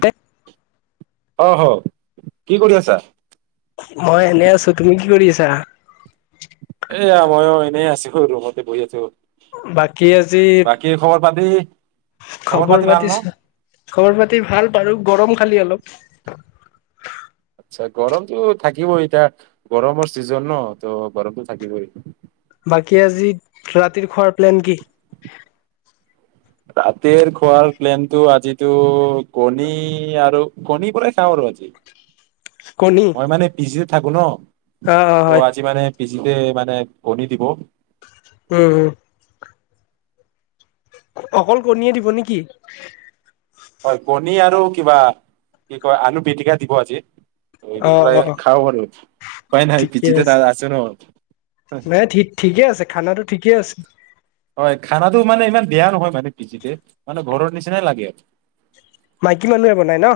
তে। অ হ কি কৰি আছা? মই এনে আছো। তুমি কি কৰি আছা? এয়া ময়ো এনেৱে আছো ৰুমতে বহি আছো। বাকী আজি বাদি খবৰ পাতি চ, খবৰ পাতি ভাল বাৰু গৰম খালী অলপ। গৰমতো থাকিবই ইতা, গৰমৰ ছিজন ন, ত' গৰমটো থাকিবই। বাকী আজি, ৰাতিৰ খোৱাৰ প্লেন কি? ৰাতিৰ খোৱাৰ প্লেনটো আজিতো কণী আৰু কণীৰ পৰাই খাওঁ আৰু আজি। কণী মই মানে পিজিত থাকো ন।। অ অ ত' হয় আজি মানে পিজিতে-মানে কণী দিব। উম-উম অকল কণীয়ে দিব নেকি? হয় কণী আৰু কিবা কি কয় আলু পিটিকা দিব আজি। এইটো অ প্ৰায় অ খাও আৰু উপায় নাই ঠিকে পিজিতে আছে তাত আছোঁ ন। নাই ঠিক-ঠিকে আছে, খানাটো ঠিকে আছে। হয়, খানাটো মানে ইমান বেয়া নহয় মানে পিজিতে, মানে ঘৰৰ নিচিনাই লাগে। মাইকী মানুহে বনাই ন?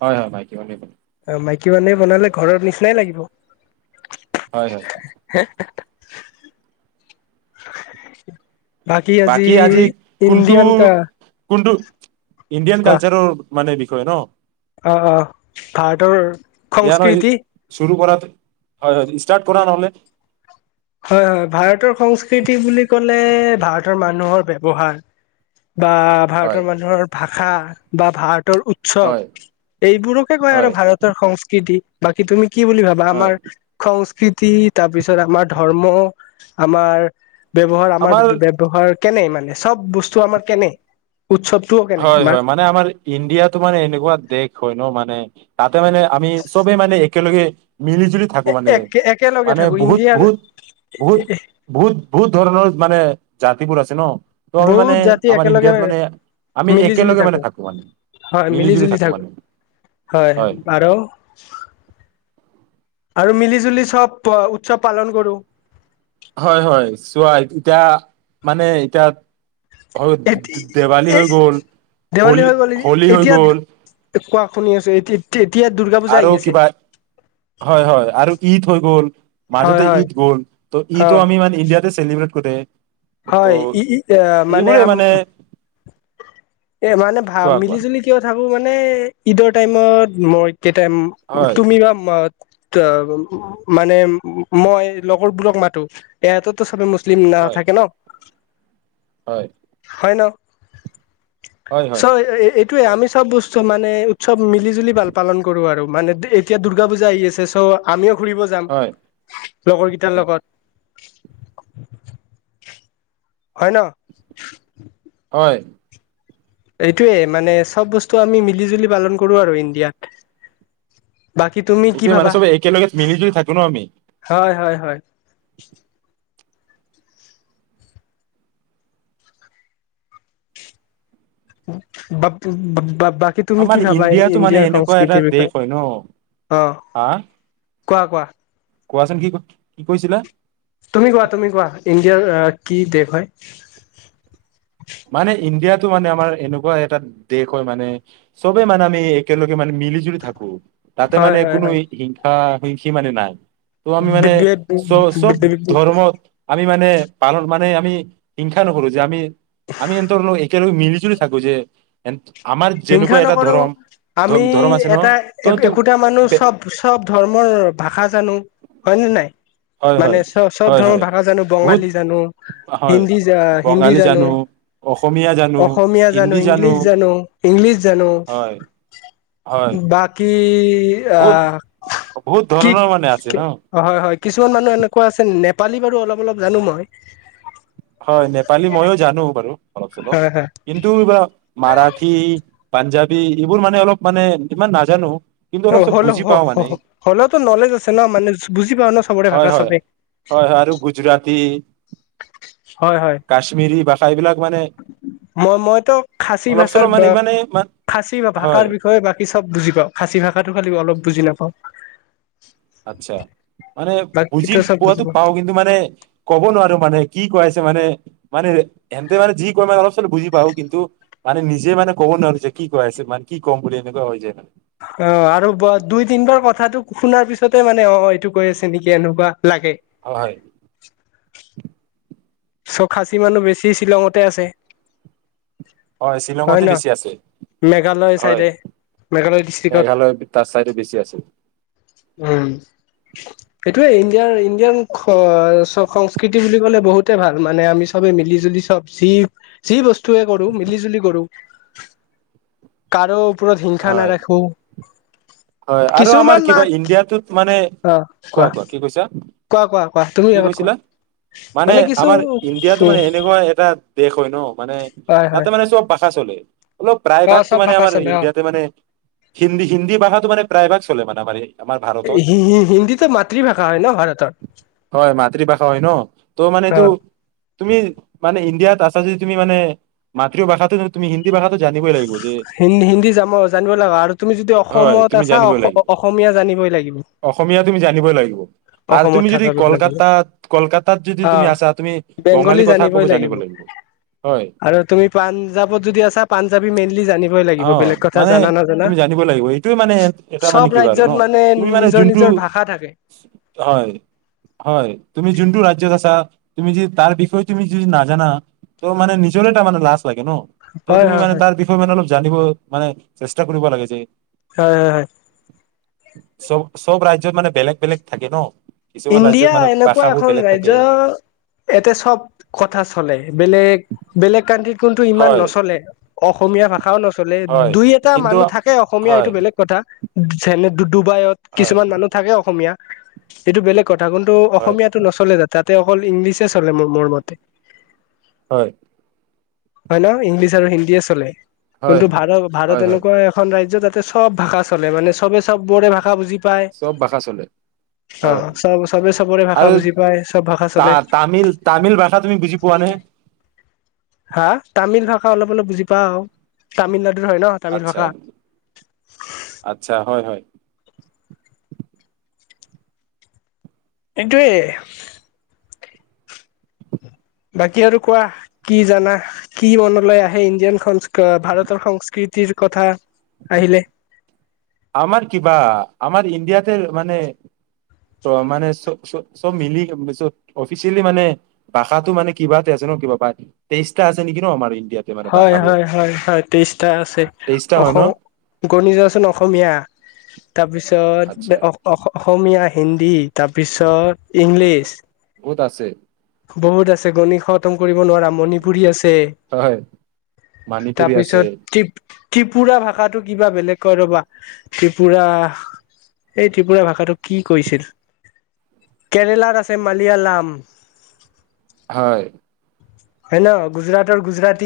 হয়-হয়, মাইকী মানুহে বনাই। অ' মাইকী মানুহে বনালে ঘৰৰ নিচিনাই লাগিব। হয়-হয়। [inaudible] বাকী আজি ইণ্ডিয়ান কা কোনটো-কোনটো ইণ্ডিয়ান কালচাৰৰ মানে বিষয় ন। অ-অ, ভাৰতৰ সংস্কৃতি হয়-হয় ষ্টাৰ্ট কৰা নহ'লে। হয়-হয়, ভাৰতৰ সংস্কৃতি বুলি ক'লে ভাৰতৰ মানুহৰ ব্যৱহাৰ। বা, হয় ভাৰতৰ মানুহৰ ভা ষা বা ভাৰত আৰু উৎসৱ, হয় এইবোৰকে কয় আৰু হয় ভাৰতৰ সংস্কৃতি। বাকী তুমি কি বুলি ভাবা? হয় আমাৰ সংস্কৃত তি, তাৰ পিছত আমাৰ ধৰ্ম, আমাৰ ব্যৱহাৰ আমাৰ ব্য-ব্যৱহাৰ। কেনে, মানে চব বস্তু আমাৰ কেনে? উৎসৱটোও কেনে আমাৰ হয়-হয়, মানে আমাৰ ইণ্ডিয়াতো মানে এনেকুৱা দেশ হয় ন মানে, তাতে মানে আমি চবেই মানে একেলগে মিলি জুলি থাকো একে একেলগে মানে-মানে থাকো বহুত ইণ্ডিয়াৰ বহুত-বহুত-বহুত-বহুত, ধৰণৰ মানে জাতি বোৰ আছে ন ত' আমি মানে বহুত জাতি আমাৰ একেলগে ইণ্ডিয়াত মানে আমি মিলি জুলি একেলগে মানে থাকোঁ থাকো মানে হয় মিলি জুলি থাকো হয় আৰ আৰু মিলি জুলি চব উৎসৱ পালন কৰো হয় হয় চোৱা এতিয়া মানে এতিয়া অ এতি দে দেৱালী এই হৈ গ'ল হলী হলী হৈ গ'ল এ কোৱা শুনি আছে এই টি টিত এতিয়া দুৰ্গা পূজা আৰু আহি কিবা হয় হয় আৰু ই থৈ গ'ল হয় মাজতে হয় ঈদ গ'ল ত অ ঈদো আমি মানে ইণ্ডিয়াতে চেলিব্ৰেট কটে হয়। ই, এ, মানে, আম মানে, ভা, কোৱা কোৱা মিলি-জুলি কিয় থাক আৰু মানে ঈদৰ টাইমত মই কেতাইম হয় তুমি বা মা ত উ মানে মই লগৰবোৰক মাতো এহততো চবে মো মুছলিম নাও হয় থাকে ন হয় হয় ন হয় হয় চ', এ, এ, এ সেইটোয়ে আমি চব বস্তু মানে উৎসৱ মিলি জুলি ভাল পালন কৰো আৰু মানে এতিয়া দূৰ্গা পূজা আহি আছে চ' আমিও ঘুৰিব যাম হয় লগৰকেইটাৰ উম, লগত [unintelligible] হয় ন হয় এইটোয়ে মানে চব বস্তু আমি মিলি জুলি পালন কৰো আৰু ইণ্ডিয়াত বাকী তুমি কি এইটোৱে ভাবা মানে চবে একেলগে মিলি জুলি থাকো ন আমি হয় হয় বা প বাবাপ আমাৰ ইণ্ডিয়াটো মানে এনেকুৱা এটা দেশ বিষয়ে হয় ন অ হা কোৱা কোৱা কোৱাচোন, কি, কি কৈছিলা? তুমি কোৱা তুমি কোৱা ইণ্ডিয়াৰ কি দেশ হয় মানে, ইণ্ডিয়াত টো মানে আমাৰ এনুকা এটা দেশ হয় মানে চবে মানে আমি একেলগে মানে মিলি জুলি থাকো তাতে হয় মানে হয় কোনো হিংসা সি মানে নাই। ত' আমি মানে, চ-চব হয় ধৰ্মত আমি মানে পালন মানে আমি, হিংসা নকৰো যে আমি আমি হেণ্টৰ একেলগে মিলি জুলি থাকো যে। আমাৰ যেনেকুৱা হিংসা এটা নকৰো, ধৰম আমি ধ- ধৰম আছে ন এটা ত তো এ-একোটা মানুহ বে- চব-চব ধৰ্মৰ ভাষা জানো, হয় ন নাই। হয় মানে হয় চ-চব হয় ধৰণৰ হয় ভাষা জানো বহুত বঙালী জানো, হয় হিন্দী জা-হিন্দী জানো, অসমীয়া জানো অসমীয়া জানো, ইংলিছ জানো। ইংলিছ জানো। হয় হয় বাকী। বহুত বহুত কি? ধৰণৰ মানে আছে কি ন অহ' কিত হয়-হয় কিছুমান এনেকুৱা আছে। নেপ পালি বাৰু অলপ অলপ জানো মই। হয়, নেপালী ময়ো জানো বাৰু। অলপ চলব, হয় হয় কিন্তু বা মাৰাঠী। পাঞ্জাবী এইবোৰ মানে অলপ মানে ইমান নাজানো। কিন্তু অলপ চব হলে বুজি পাওঁ মানে হ-হ-হ হলেওটো নলেজ আছে ন মানে বুজি পাও ন। চবৰে ভাষা চবে হয়-হয়-হয়-হয় আৰু গুজৰাটী। [unintelligible] হয়-হয়, কাশ্মিৰী ভাষা এইবিলাক মানে মই-মইতো খাচী অলপ ভাষাৰ চলপ মানে বা ইমানে খাচী ভাষাৰ হয় বিষয়ে বাকী চব বুজি পাওঁ, খাচী ভাষাটো খালি অলপ বুজি নাপাওঁ। আচ্ছাঁ, মানে বুজি বাকীতো চব পোৱাতো পাওঁ পাও কিন্তু মানে ক'ব নোৱাৰো মানে কি কৈ মানে-মানে এনতে মানে যি কয় মানে অলপ চল বুজি পাওঁ, কিন্তু মানে নিজে মানে ক'ব নোৱাৰো যে কি ক আছে মানে কি ক'ম বুলি এনেকুৱা হয় যায়। অ আৰু ব দুই তিন-বাৰ কথাটো শুনাৰ পিছতে মানে অ এইটো কৈ আছে নেকি এনেকুৱা। লাগে। হয় ছ খাচী মানুহ বেছি শ্বিলঙতে আছে। হয় শ্বিলঙতে বেছি আছে, মেঘালয় হয় চাইডে মেঘালয় ডিষ্ট্ৰিক্টত মেঘালয় তাৰ ছাইডে বেছি আছে। উম, সেইটোৱে ইণ্ডিয়াৰ-ইণ্ডিয়ান স-সংস্কৃতি বুলি কলে বহুতে ভাল মানে আমি চবে মিলি জুলি চব যি-যি বস্তুৱে কৰো মিলিজুলি কৰো, কাৰো উপৰত হিংসা হয় নাৰাখো। হয় আৰু আমাৰ কিছুমান কিবা মাক টোত মানে, অ কোৱা কোৱা-কোৱা, কি কৈছা, কোৱা কোৱা কোৱা তুমি কি আগত কোৱা কৈছিলা, মানে আমাৰ ইণ্ডিয়াতো মানে এনেকুৱা এটা দেশ হয় ন, মানে, হয় হয় তাতে মানে চব ভাষা চলে। অলপ প্ৰায় অ ভাগতটো চব মানে ভাষা আমাৰ চলে অ ইণ্ডিয়াতে মানে, হিন্দী-হিন্দী ভাষা প্ৰায়ভাগ চলে মানে, আমাৰ ভাৰতত, হিন্দীতো মাতৃভাষা হয় ন ভাৰতৰ হয় মাতৃভাষা হয় ন, ত' মানে অ এইটো তুমি মানে ইণ্ডিয়াত আছা যে তুমি মানে মাতৃভাষাটো তুমি ভাষাটো জানিবই লাগিব যে হিন্দী হিন্দী যানব লাগা আৰু তুমি যদি হয় অসমত ইটা তুমি চা জানিবই লাগিব অস-অসমীয়া জানিবই লাগিব। অসমীয়া তুমি জানিবই লাগিব আৰু অসমত তুমি যদি থকা লগ কলকাতাত কলকাতাত যদি তুমি অ'। আছা তুমি বঙালী বেংগলী কথা ক'ব জানিবই জানিব লাগিব হয় আৰু তুমি পাঞ্জাৱত যদি আছা পাঞ্জাবী মেইনলি জানিব। অ' মানে তুমি জানিব লাগিব এইটোয়ে মানে এটা মানে চব কি আৰু ৰাজ্যত মানে তুমি মানে নিজৰ যোনটো নিজৰ ভাষা থাকে হয়-হয় তুমি যোনটো ৰাজ্যত আছা তুমি যদি তাৰ বিষয়ে তুমি যদি নাজানা তোমাৰ মানে নিজৰে মানে লাঁজ, লাগে ন। ত হয় তুমি হয় মানে হয় তাৰ বিষয়ে মানে অলপ। মানে চেষ্টা কৰিব লাগে যে। হয়-হয়-হয়। চব-চব ৰাজ্যত মানে বেলেগ-বেলেগ থাকে ন? কিছুমান ৰাজ্যত ইণ্ডিয়া মানে এনেকুৱা ভাষাবোৰ এখন বেলেগ ৰাজ্য, থাকে এতে চব কথা চলে। বেলেগ বেলেগ কানট্ৰিত কোনটো ইমান হয় নচলে। অসমীয়া ভাষাও ন- চলে, হয় দুই এটা কিন্তু মানুহ থাকে অসমীয়া এইটো হয় বেলেগ কথা। চলে দু [inaudible] ডুবাইত, হয় কিছুমান মানুহ থাকে অসমীয়া। সটো বেলেগত, তাহুণ্টো হয় অসমীয়াতো নচলে তাত। ততে অকল ইংলিছে চলে মোৰ মতে। হয়' হয় ন, ইংলিছ আৰু হিন্দীয়ে চলে। হয় কিন্তু ভাৰত ভাৰত হয় হয় এনেকুৱা এখন ৰাজ্য তাত। সব ভাষা চলে মানে সবে সবৰে ভাষা বুজি। পায় সব ভাষা চলে। অ হয়' চব চবে চবৰে ভাষা আৰু বুজি পায় চব ভাষা তা চলে তামিল তামিল ভাষা তুমি বুজি পোৱানে? হা' তামিল ভাষা অলপ অলপ বুজি পাওঁ তামিলত আচ্ছা' আচ্ছা' হয়' হয়' এইটোৱেই' বাকী আৰু কোৱা কি জানা কি মনলৈ আহে ইণ্ডিয়ান ভাৰতৰ সংস্কৃতিৰ কথা আহিলে? আমাৰ কিবা আমাৰ ইণ্ডিয়াতে মানে মানে সব মিলি অফিচিয়েলি মানে ভাষাটো মানে কিবাতে আছে ন কিবা তেইছটা আছে নেকি ন মানি। হয়' হয়' হয়' হয়' তেইছটা আছে তেইশটা হয় ন অসম গণিজোৱা সোণ অসমীয়া। [inaudible] তাৰপিছত আচ্ছা অসম অসমীয়া, হিন্দী তাৰপিছত। ইংলিছ। বহুত আছে বহুত আছে গণিত খতম। কৰিব নোৱাৰা মণিপুৰী আছে। মানিপুুৰী আছে। তাৰপিছত ত্ৰিপ ত্ৰিপুৰা ভাষাটো কিবা বেলেগ কয় ৰবা ত্ৰিপুৰা এই ত্ৰিপুৰা ভাষাটো কি কৈছিল কেৰেলাত আছে মালিয়ালম। হয়। হয় ন গুজৰাটৰ-গুজৰাতী।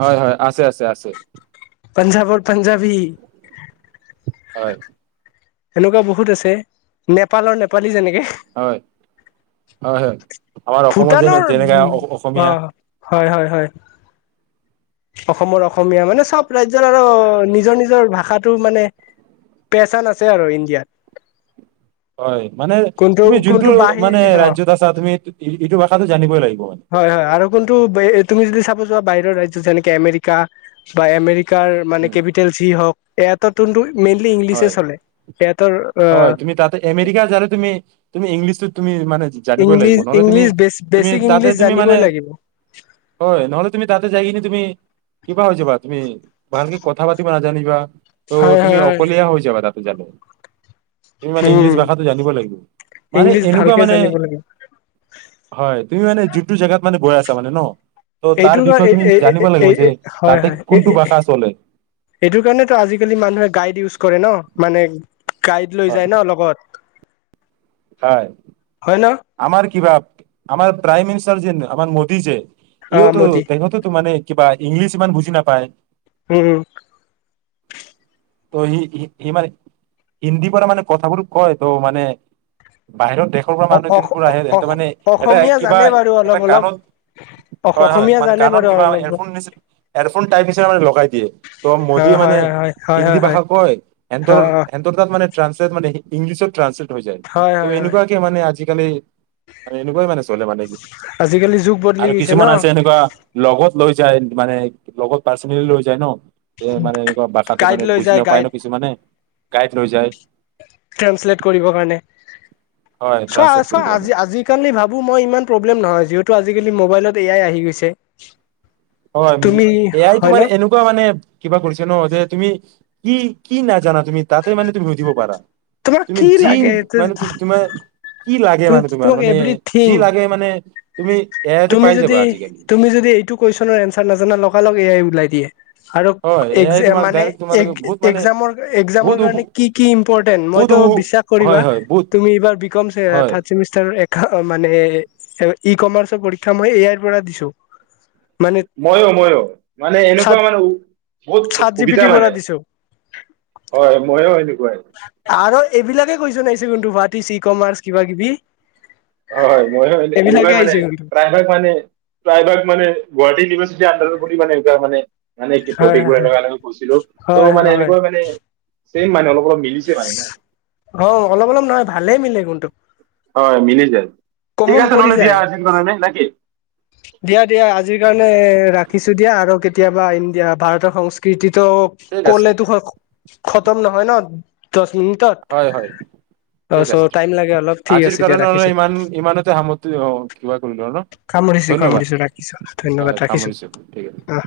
হয়-হয়, আছে-আছে-আছে। পঞ্জাৱৰ-পাঞ্জাবী। হয়। সেনেকুৱা বহুত আছে নেপালৰ নেপালী যেনেকে। হয়, হয়, হয়। আমাৰ অসমত, ভূটানৰ যেনে-যেনেকে অ অসমীয়া হয়, হয়, হয়। অসমৰ অসমীয়া। মানে, চব ৰাজ্যৰ আৰু নিজৰ নিজৰ ভাষাটো, মানে, পেহচান আছে আৰু ইণ্ডিয়াত। হয়। মানে, কোনটো তুমি যোনটো, কোনটো বাহিৰ মানে, অ ৰাজ্যত আছা, তুমি ইটো ভাষাটো জানিবই লাগিব। হয় [unintelligible] তুমি যদি চাব, যোৱা বাহিৰৰ ৰাজ্য টো যেনেকে আমেৰিকা বা আমেৰি কাৰ মানে উম, কেপিটেল যি হওক এটা [unintelligible] হয়, আহ হয়। তুমি তাতে আমেৰিকা গ'লে, তুমি, তুমি ইংলিছটো, তুমি মানে, জানিবই লাগিব। ইংলিছ নহ'লে তুমি, ইংলিছ বেছ তুমি বেছিক তাতে, ইংলিছ তুমি মানে, জানিবই লাগিব হয়, নহ'লে তুমি তাতে যাই কিনে তুমি কিবা হৈ যাবা। তুমি ভালকে কথা পাতিব নাজানিবা হয় হয় হয়। কৈ যাবা তাতে জালে। তুমি মানে উম ইংলিছ ভাষাটো জানিব লাগিব, মানে ইংলিছ এনেকুৱা ভালকে মানে, জানিব লাগিব হয়। তুমি মানে যিটো জেগাত মানে, গৈ আছা মানে ন ত' তাৰ এইটোৰ বিষয়ে এই তুমি জানিব লাগিব যে এই-এই-এই হয় তাতে হয়, কোনটো ভাষা চলে এই-এই-এইটোৰ কাৰণেতো আজিকালি মানুহে গাইড ইউজ কৰে ন', মানে গাইড লৈ হয় যায় ন লগত। হয়। হয় ন আমাৰ কিবা আমাৰ প্ৰাইমিনিচ [unintelligible] আমাৰ মোদী যে অ ইয়তো মোদী তেহঁতোতো মানে কিবা ইংলিছ ইমান বুজি নাপায়। উম উম। ত' সি-সি-সি মানে হিন্দীৰ পৰা মানে কথাবোৰ কয় ত' মানে বাহিৰৰ দেশৰ পৰা অ মানুহ [unintelligible] অ আহে অ [unintelligible] মানে এটা অসমীয়া কিবা জানে বাৰু এটা অলপ অলপ কাণত, অ হয় হয়, অসমীয়া মানে জানে কাণত বাৰু কিবা অলপ এয়াৰফোন, এয়াৰফোন টাইপ হিচাপে লগাই দিয়ে, ত' অ মোদীয়ে মানে হয় হয় হয় হিন্দী হয় হয় ভাষা কয় হেনতৰ হয় অ অ হেনতৰ তাত মানে ট্ৰান্সলেট মানে সি ইংলিছত ট্ৰান্সলেট হৈ যায়, হয় ত' হয় হয় এনেকুৱাকে মানে আজি খালি মানে এনেকুৱাই মানে চলে মানে, আজিকালি যুগ বদলি আৰু গৈছে ন কিছুমান আছে এনেকুৱা লগত লৈ যায় মানে লগত পাৰ্ছনেলি লৈ যায় ন'। যে মানে এনেকুৱা ভাষাটো গাইড মানে লৈ বুজি যায় নাপায় গাইড ন' কিছুমানে গাইত ৰৈ যায় ট্ৰেঞ্চলেট কৰিবৰ হয় ট্ৰান্সলেট। কৰিব অ', কাৰণে আজি আজিকালি ভাবো মই ইমান প্ৰব্লেম নহয় যি তো আজিকালি মোবাইলত এ আই আহি গৈছে। হয় তুমি এ আইটো হয় ন মানে এনেকুৱা মানে কিবা কৰিছে ন যে তুমি কি কি নাজানা তুমি তাতে মানে তুমি সুধিব পাৰা তোমাক তুমি কি যি লাগে মানে তোমাৰ কি লাগে মানে তোমাৰ তোমাক মানে এভৰিথিং যি লাগে মানে তুমি এ আইতে তুমি পাই যদি, যাবা আজিকালি তুমি যদি এইটো কুৱেশ্যনৰ এনচ চাল নাজানা লগা লগ এ আই ওলাই দিয়ে। আৰু হয় এ আই এক্জাম তোমাক মানে ডাইৰেক্ট তোমাৰ এক বহুত মানে এক্জামৰ এক্জামৰ বহুত কাৰনে উপ- কি কি ইম্পৰ্টেন্ট বহুত মইতো উ- বিশ্বাস কৰিবা হয় হয় বহুত তুমি এইবাৰ বি ক'ম হয় থাৰ্ডচেমিষ্টাৰৰ মানে ই কমাৰ্চৰ পৰী মই এ আইৰ পৰা দিছোঁ। মইও, মইও মানে এনেকুৱা চাত মানে বহুত চাত জি পি সুবিধা টিৰ পৰা মানে দিছো হয় মইও এনেকুৱা। আৰ' এইবিলাকে কইছন নে আহিছ কিন্তু দু ভাটিচ ই কমাৰ্চ কিবা কিবি হয়, হয়, মই এইবিলাকে এনেকুৱাই মানে আহিছে কিন্তু প্ৰায়ভাগ মানে, প্ৰায়ভাগ মানে গুৱাহাটি ইউনিভাৰচিটিৰ আণ্ডাৰত [unintelligible] মানে মানে হয় ট'পিক হয় বোৰ হয় এনেকুৱা এনেকুৱা কৈছিলো হয় ত' মানে হয় হয় এনেকুৱা মানে চেম মানে অলপ অলপ মিলিছে মানে ন অ', অলপ অলপ নহয় ভালেই মিলে কোনটো। হয়, মিলি যায়। ঠিক কমন আছে পৰি নহ'লে দিয়া, যায় আজিৰ কাৰণে না কি। দিয়া দিয়া আজিৰ কাৰণে এ ৰাখিছো দিয়া আৰু কেতি কেতিয়াবা আহিম দিয়া, ভাৰতৰ সংস্কৃতিত ত' ঠিক আছে ক'লেটো খত তম নহয় ন' দছ হয়, হয় ঠিক আছে, চ' টাইম লাগে অলপ ঠিক আজিৰ আছে দিয়া কাৰণে ৰাখিছো। ইমান ইমানতে সামত কিবা কৰিলোঁ ন'। সামুৰিছো ধন্যবাদ সামুৰিছো ৰাখিছোঁ হয় ধন্যবাদ, সামৰিছো ঠিক আছে। ৰাখিছোঁ অ'।